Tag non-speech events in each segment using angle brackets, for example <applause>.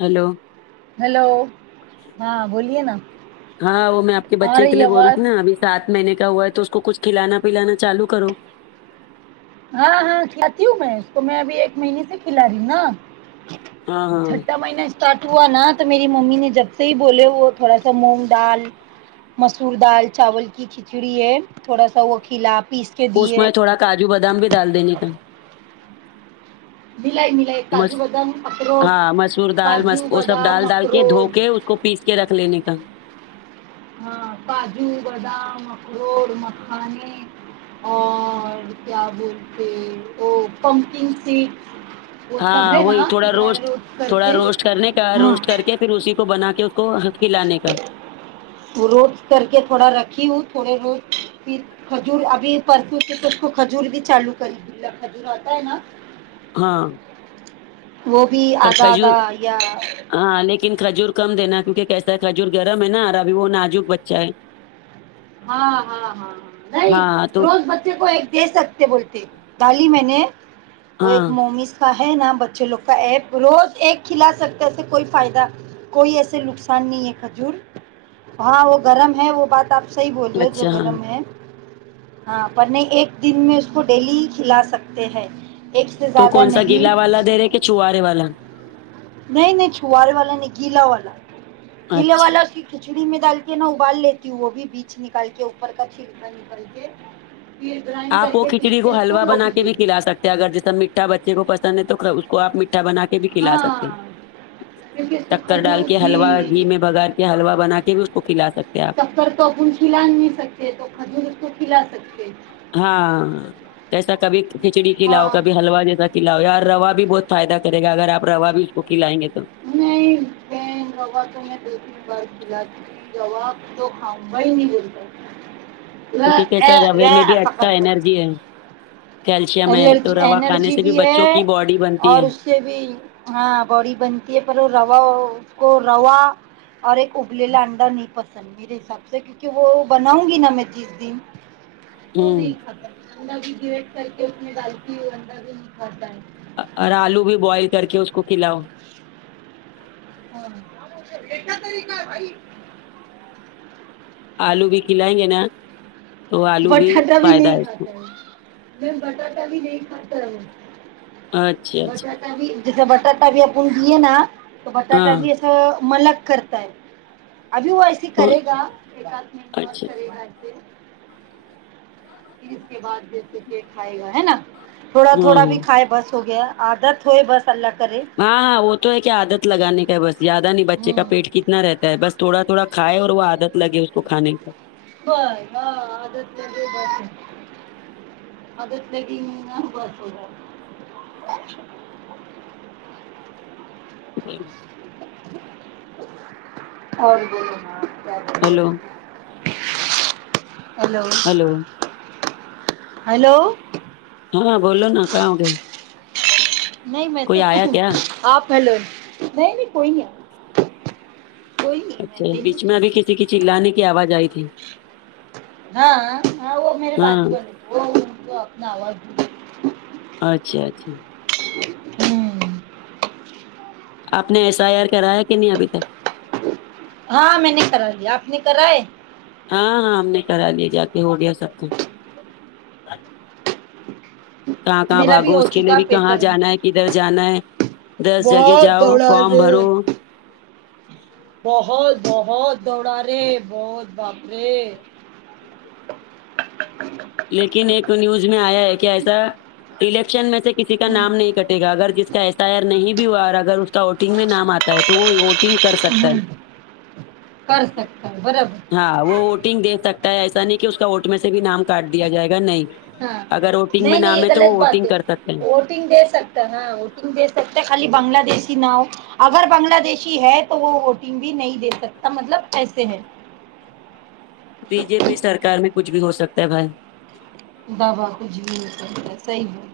hello hello ہاں بولیے نا ہاں وہ میں آپ کے آ بچے کے لیے بول رہی آواز تھی نا ابھی سات مہینے کا ہوا ہے تو اس کو کچھ کھلانا پلانا چالو کرو ہاں ہاں کھلاتی ہوں میں اس تو میں ابھی ایک مہینے سے کھلا رہی ہوں نا ہاں ہاں چھٹا مہین اسارٹ ہوا نا تو میری ممی نے جب سے ہی بولے وہ تھوڑا سا مونگ ڈال مسور دال چاول کی کھچڑی ہے تھوڑا سا وہ کھیلا پیس کے اس دیے میں تھوڑا کاجو بادام بھی ڈال دیں نے کا ملائی ملائی مس کاجو بادام اخروٹ ہاں مسور دال مس کاجو وہ سب بادام ڈال ڈال کے دھو کے اخروٹ کے اس کو پیس کے رکھ لینے کا ہاں کاجو بادام اخروٹ مکھان اور کیا بولتے وہ پمپنگ سیٹ ہاں وہی تھوڑا روسٹ تھوڑا کے روسٹ کرنے کا ہاں روسٹ کر کے پھر اسی کو بنا کے اس کو کھلانے کا روز کر کے تھوڑا رکھی ہووں تھوڑے بہت پیس کھجور ابھی پرسوں سے تو اس کو کھجور بھی چالو کری کھجور کھاتا ہے نا ہاں وہ بھی پر ادھا کھجور ادھا یا ہاں لیکن کھجور کم دینا کیونکہ کیسا ہے کھجور گرم ہے نا ابھی وہ ناازک بچہ ہے ہاں ہاں ہاں نہیں ہاں تو روز بچے کو ایک دے سکتے کے بولتے دالی میں نے وہ ہاں ایک ممی سے کا ہے نا بچے لوگ کا ایپ روز ایک کھلا سکتے اسے کوئی فائدہ کوئی ایسے نقصان نہیں ہے کھجور ہاں وہ گرم ہے وہ بات آپ صحیح بول رہے جو اچھا ہاں گرم ہے ہاں پر نہیں ایک دن میں اس کو ڈیلی کھلا سکتے ہیں ایک سے تو زیادہ کون سا نہیں گیلا والا دے رہے کہ چوہارے والا نہیں نہیں چوہرے والا نہیں گیلا والا گیلے اچھا والا اس کھچڑی میں ڈال کے نا ابال لیتی ہوں وہ بھی بیچ نکال کے اوپر کا چھلکا نکل کے پھر گرینڈ آپ کر وہ کے کھچڑی پیز کے اس کو حلوا وہ بنا بھ کے دے بھی دی کھلا سکتے اگر جیسا مٹھا بچے کو پسند ہے تو اس کو آپ میٹھا بنا کے بھی کھلا سکتے ہاں ہیں کیونکہ اس کو ٹکر ڈال کھجور کے حلوا گھی میں بگاار کے حلوا بنا کے بھی اس کو کھلا سکتے آپ شکر تو اپ کھلا نہیں سکتے تو کھجور اس کو کھلا سکتے ہاں جیسا کبھی کھچڑی کلااؤ ہاں کبھی حلوا جیسا کھلاؤ اور روا بھی بہت فائدہ کرے گا اگرپ روا بھی اس کو کھلائیں گے تو نہیں نہی رواتوں میں بالل بار کھلا کی روا تو کھاؤں گا ہی نہیں بولتا وہ یک ہے کیسے اے- روے وہ میں بھی ایسا اچھا کرتے انرجی ہیں ہے کیلشیم ہے تو الرجی روا کھانے انرجی سے بھی بچوں ہے کی باڈی بنتی اور ہے اس سے بھی ہاں باڑی بنتی ہے پر وہ روا اس کو روا اور ایک ابللا انڈا نہیں پسند میرے حساب سے کیونکہ وہ بناؤں گی نا میں جس دن تو ہوں نہیں کھاتا انا بھی گرٹ کر کے اپنے بالک انڈا بھی نہیں کھاتا ہے اور آلو بھی بوائل کر کے اس کو کھلاؤ یہ کیا طریقہ ہے بھائی آلو بھی کھلائیں گے نا تو آلو ب ٹھڈا بھی فائدہ نہیں اس کو کھاتا ہے نہی بٹاٹا بھی نہیں کھاتا وہ اچھا اچھا بٹاٹا بھی جسا بٹاٹا بھی اپ گئے نا تو بٹاٹا ہاں بھی اس ملک کرتا ہے ابھی وہ ایسے کون کرے گا ایک آھ مہینے اور اچھا کرے گا ایسے پ اس کے بعد جیسے کہ کھائے گا ہے نا تھوڑا ہاں تھوڑا ہاں بھی کھائے بس ہو گیا عادت ہوئے بس اللہ کرے ہاں ہاں وہ تو ہے کیا آدت لگانے کا ہے بس یادہ نہیں بچے ہوں کا پیٹ کتنا رہتا ہے بس تھوڑا تھوڑا کھائے اور وہ آدت لگے اس کو کھان کا ہ ہاں آ مے بس <inaudible> عادت لگی نہیں نہ ببس ہوگیا جی اور بولو کیا بولے ہیلو ہیلو ہیلو ہیلو ہاں بولو نا کہاں ہو گئے نہیں میں تو کوئی آیا کیا آپ ہیلو نہیں نہیں کوئی نہیں کوئی نہیں میں اچھا اکیلی بیچ تھی، میں ابھی کسی کی چلانے کی آواز آئی تھی ہاں ہاں وہ میرے ہاں بجو والے تھ وہ اپنا آواز اچھا اچھا ج آپ نے ایس آئی آر کرایا کہ نہیں ابھی تک ہاں میں نے کرا دیا آپ نے کرائے ہاں ہاں ہم نے کرا لیا جا کے ہو گیا سب کچھ کہاں کہاں میرا بھی بھاگو ہو اس کے لیے چکا بھی کہاں پیپر میں، جانا ہے کدھر جانا ہے دس جگہ بہت جاؤ دوڑا فارم رے بھرو بہت بہت دوڑا رے بہت باپ رے لیکن ایک نیوز میں آیا ہے کہ ایسا الیکشن میں سے کسی کا ہوں نام نہیں کٹے گا اگر جس کا ایس آئی آر نہیں بھی ہوا اگر اس کا ووٹنگ میں نام آتا ہے تو وہ ووٹنگ کر سکتا ہوں ہے کر سکتا ہے برابر ہاں وہ ووٹنگ دے سکتا ہے ایسا نہیں کہ اس کا ووٹ میں سے بھی نام کاٹ دیا جائے گا نہیں ہاں اگر ووٹنگ میں نام ہے تو وہ ووٹنگ کر سکتے ہیں وٹنگ دے سکتے ہے ووٹنگ دے سکتے خالی بنگلہ دیشی نا ہو اگر بنگلہ دیشی ہے تو وہ ووٹنگ بھی نہیں دے سکتا مطلب ایسے ہے بی جے پی سرکار میں کچھ بھی ہو سکتا ہے بھائی با با کچھ بھی ہوسکتا ہے صحیح بولا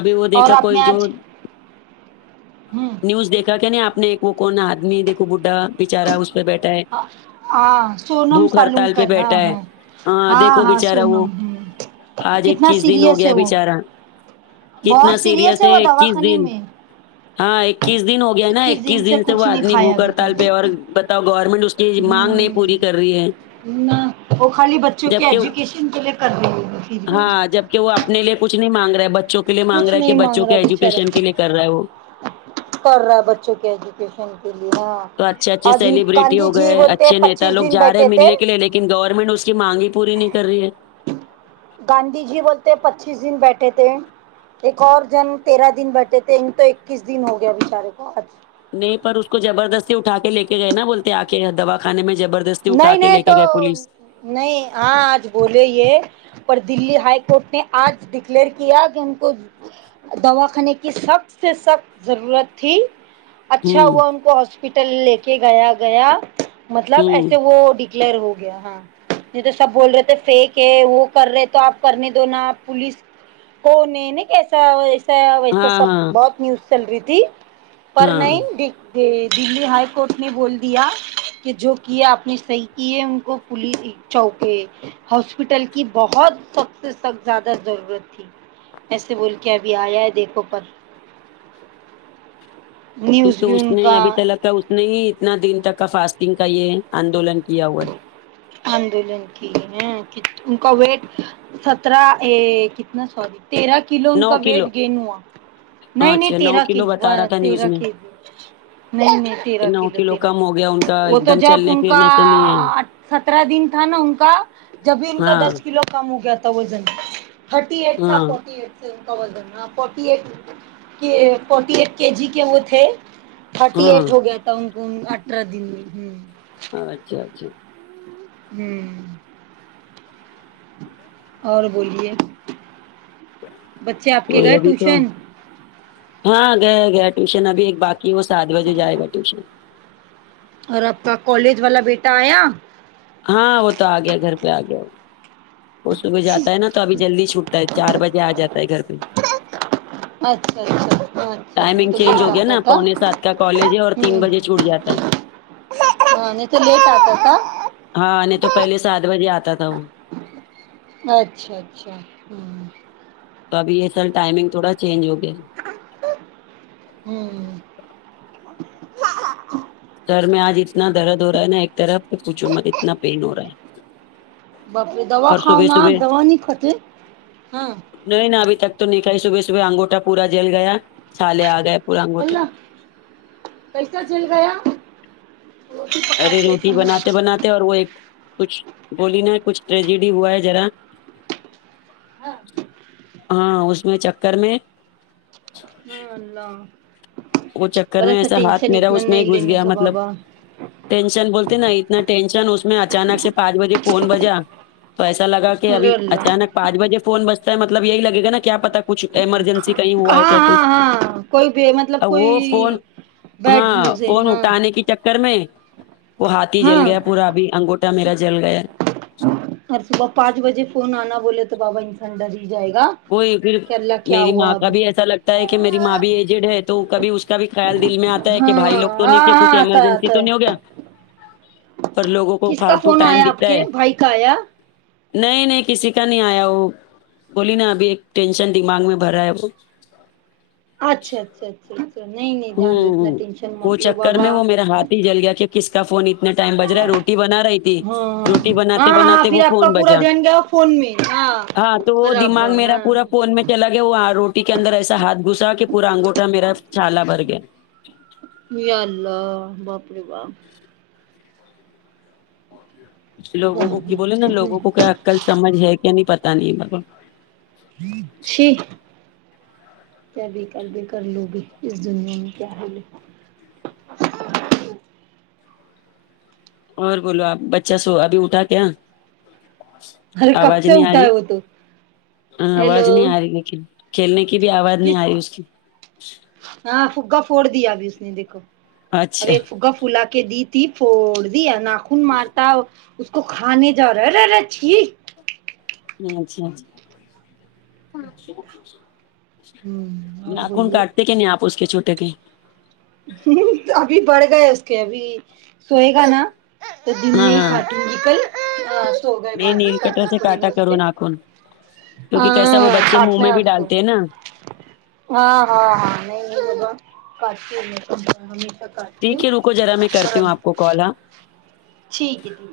ابھی وہ اور دیکھا آپ نے کوئی جو آج ہمم نیوز دیکھا کہ نہیں آپ نے ایک وہ کون آدمی دیکھو بڈھا بچارا اس پے بیٹھا ہے ہاں سونم بھوک ہڑتال پے سالونکر ہاں بیٹھا ہے ہاں ہاں دیکھو ہاں بیچارا وہ سونم ہ آج کتنا اکیس دن ہو سیریس گیا ہے وہ بیچارا کتنا بہت سیریس سیریئس وہ ہے اکیس دواخانے دن میں ہاں اکیس دن ہو گیا نا اکیس دن سے وہ کچھ نہیں آدمی کھایا بوک ابھی ہڑتال تک پے اور بتاؤ گورنمنٹ اس کی ہ مانگ نہیں پوری کر رہی ہے نہ وہ خالی بچوں کے جبکہ ایجوکیشن کے لیے کر رہی ہے <unintelligible> کے وہ اپنے لیے کچھ نہیں مانگ رہا ہے بچوں کے لیے مانگ کچھ رہا ہے کے نہیں مانگ بچوں رہا کے ایجوکیشن بچارا کے لیے کر رہا ہے وہ کر رہا ہے بچوں کے ایجوکیشن کے لیے ہاں تو اچھے اچھے آج سیلیبرٹی گاندھی ہو جی گئے بولتے اچھے نیتا پچیس لوگ دن جارے بیٹھے تھے ملنے کے لیے لیکن گورنمنٹ اس کی مانگ ہی پوری نہیں کر رہی ہے گاندھی جی بولتے پچیس دن بیٹھے تھے ایک اور جن تیرہ دن بیٹھے تھے ان تو اکیس دن ہو گیا بیچارے کو آج نہیں پر اس کو جبردستی اٹھا کے لے کے گئے نا بولتے آ کے دوا کھانے میں جبردست نہیں نہیں تو نہیں آج بولے یہ پر دلی ہائی کورٹ نے آج ڈکلیئر کیا کی ان کو دوا خانے کی سخت سے سخت ضرورت تھی اچھا ہوں ہوا ان کو ہاسپٹل لے کے گیا گیا مطلب ایس ہوں وہ ڈکلیئر ہو گیا ہاں نہیں تو سب بول رہے تھے فیک ہے وہ کر رہے تو آپ کرنے دو نا پولیس تو انہوں نے کیسا ویسے ہاں سب ہاں بہت نیوز چل رہی تھی پر ہاں نہیں یہ دلی ہائی کورٹ نے بول دیا کی جو کیا صحیح کی ہے ان کو پولیس چوکے ہاسپٹل کی بہت سخت سے سخت زیادہ ضرورت تھی ایسے بول کے ابھی آیا ہے دیکھو پر کی نیوز تو بھی اس ان نے کا ابھی تلک تو لگتا اس نے ہی اتنا دن تک کا فاسٹنگ کا یے آندولن کیا ہوا ہے آندولن کیے ہے ان کا ویٹ سترہ اے کتنا سوری تیرہ کلو ان نو کا کلو ویٹ گین ہوا نہیں نہیں اچھا نو تیرہ کی کلو وا بتا رہا تھا نیوز تیرہ میں کی نہیں نہیں کہ تیرا نو کلو تیرا کم ہو گیا ان کلو کا وہ ایک تو دم جب چلنے ان کا پھرنے سے نہیں ہے آ سترہ دن تھا نا ان کا جب بھی ان کا ہاں دس کلو کم ہو گیا تھا وزن تھرٹی ایٹ تھا ہاں فورٹی ایٹ ان کا وزن نہ فورٹی ایٹ کے فورٹی ایٹ کے جی کے وہ تھے تھرٹی ایٹ ہاں ہو گیا تھا ان کو امم اٹھارہ دن میں امم آچھا اچھا آمم اور بولیے بچے آپ تو کے گئے ابھی تو ٹیوشن ہاں گئے گئے ٹیوشن ابھی ایک بات کی وہ سات بجے جائے گا ٹیوشن اور آپ کا کالج والا بیٹا آیا ہاں وہ تو آ گیا گھر پہ آ گیا وہ وہ صبح جاتا ہے اچھا نا تو ابھی جلدی چھوٹتا ہے چار بجے آ جاتا ہے گھر پے اچھا اچھا نہیں ٹائمنگ تو چینج ہو لیٹ گیا آتا نا تھا پونے سات کا کالج ہے اور تین ہ بجے چھوٹ جاتا ہے ہاں نہیں تو لیٹ آتا تھا ہاں نہیں تو پہلے سات بجے آتا تھا وہ اچھا اچھا تو ابھی یہ اصل ٹائمنگ تھوڑا چینج ہو گیا امم سر میں آج اتنا درد ہو رہا ہے نا ایک طرف پوچھو مت اتنا پین ہو رہا ہے باپ رے دوا اور کھاؤ صبح نہ آپ صبح دوا نہیں کھاتی نے نہیں نا ابھی تک تو نہیں کھاںی صبح صبح انگوٹھا پورا جل گیا چھالے آگئے پورا انگوٹے کیسا جل گیا ارے روٹی بناتے بناتے اور وہ ایک کچھ بولی نا کچھ ٹریجڈی ہوا ہے ذرا ہاں اس میں چکر میں ہایے اللہ وہ چکر میں ایسا ہاتھ میرا اس میں ہی گھس گیا مطلب ٹینشن بولتے نا اتنا ٹینشن اس میں اچانک سے پانچ بجے فون بجا پیسہ لگا کہ ابھی اچانک پانچ بجے فون بچتا ہے مطلب یہی لگے گا نا کیا پتا کچھ ایمرجنسی کہیں ہوا ہے کیا کچھ کوئی بہ مت آ وہ فون ہاں نیوز ہے فون ہاں اٹھانے کی چکر کر میں وہ ہاتھی جل ہاں گیا پورا ابھی انگوٹا میرا جل گیا اور صبح پانچ بجے فون آنا بولے تو بابا انسان ڈر ہی جائے گا وہی پھر کہ اللہ کیا میری ماں ہوا کا اب بھی ایسا لگتا ہے کہ میری ماں بھی ایجڈ ہے تو کبھی اس اس کا بھی خیال دل میں آتا ہے کہ ہاں بھائی لوگ ہاں تو نہیں کہ کچھ ہاں آتا ہے ایمرجنسی آتا تو ہے نہیں ہو گیا اور لوگوں کو کس کا فالتو فون ٹائم آیا آپ دیتا ہے کے بھائی کا آیا نہیں نہیں کسی کا نہیں ایا وہ بولی نا ابھی ایک ٹینشن دماغ میں بھر رہا ہے وہ اچھا اچھا اچھا نہیں نہیں جان دو اتنا ہم ٹینشن وہ مت لو چکر بابا میں وہ میرا ہاتھ ہی جل گیا کہ کس کا فون اتنا ٹائم بج رہا ہے روٹی روٹی بنا رہی تھی ہاں ہاں روٹی بناتے ہاں ہاں بناتے پھر وہ آپ کا فون پورا بجا دھیان گیا فون میں ہاں تو وہ دماغ برابر میرا ہاں پورا ہاں فون میں چلاگے وہ روٹی کے اندر ایسا ہاتھ گھسا کہ پورا انگوٹھا میرا چھال بھر گیا یہ اللہ باپ رے باپ لوگوں باپ کو کی بولے نالوگوں کو کیا کل سمجھ ہے کیا نہیں پتا نہیں مل چھیک کیا بےیکار کے لوگے اس دنیا میں کیا ہے لکھا اور بولو اپ بچہ سو ابھی اٹھا کیا ارے کب اواز سے نہیں اٹھا رہی ہے وہ تو اواز ہیلو نہیں رہی لیکن کھیلنے کی بھی اواز نہیں ا کس رہی اس کی ہاں فگا پھوڑ دیا ابھی اس نے دیکھو اچھا ابھی ایک فگا پھولا دی تھی فھودی ناخن مارتا اس کو کھانے جاؤ رہا ارے رچھی اچھا اور ناخن بولیے کاٹتے کہ نہیں اپ اس کے چھوٹے کے ہم ابھی بڑھ گئے اس کے ابھی سوئے گانا تو ہاں دن ہاں کارٹون کل سو گئے نہیں باتھ ہی نیل کٹر کرنا سے پیرے گا کاٹا اس کرو کے ناخن کیونکہ کیسا ہاں وہ بچے منہ کاٹنے میں بھی اج کو ڈالتے ہیں نا ہاں ہاں ہاں نہیں کاٹتی ہمیشہ <unintelligible> کر ٹھیک ہے رکو ذرا میں کرتی ہوں اپ کو کال ہاں ٹھیک ہے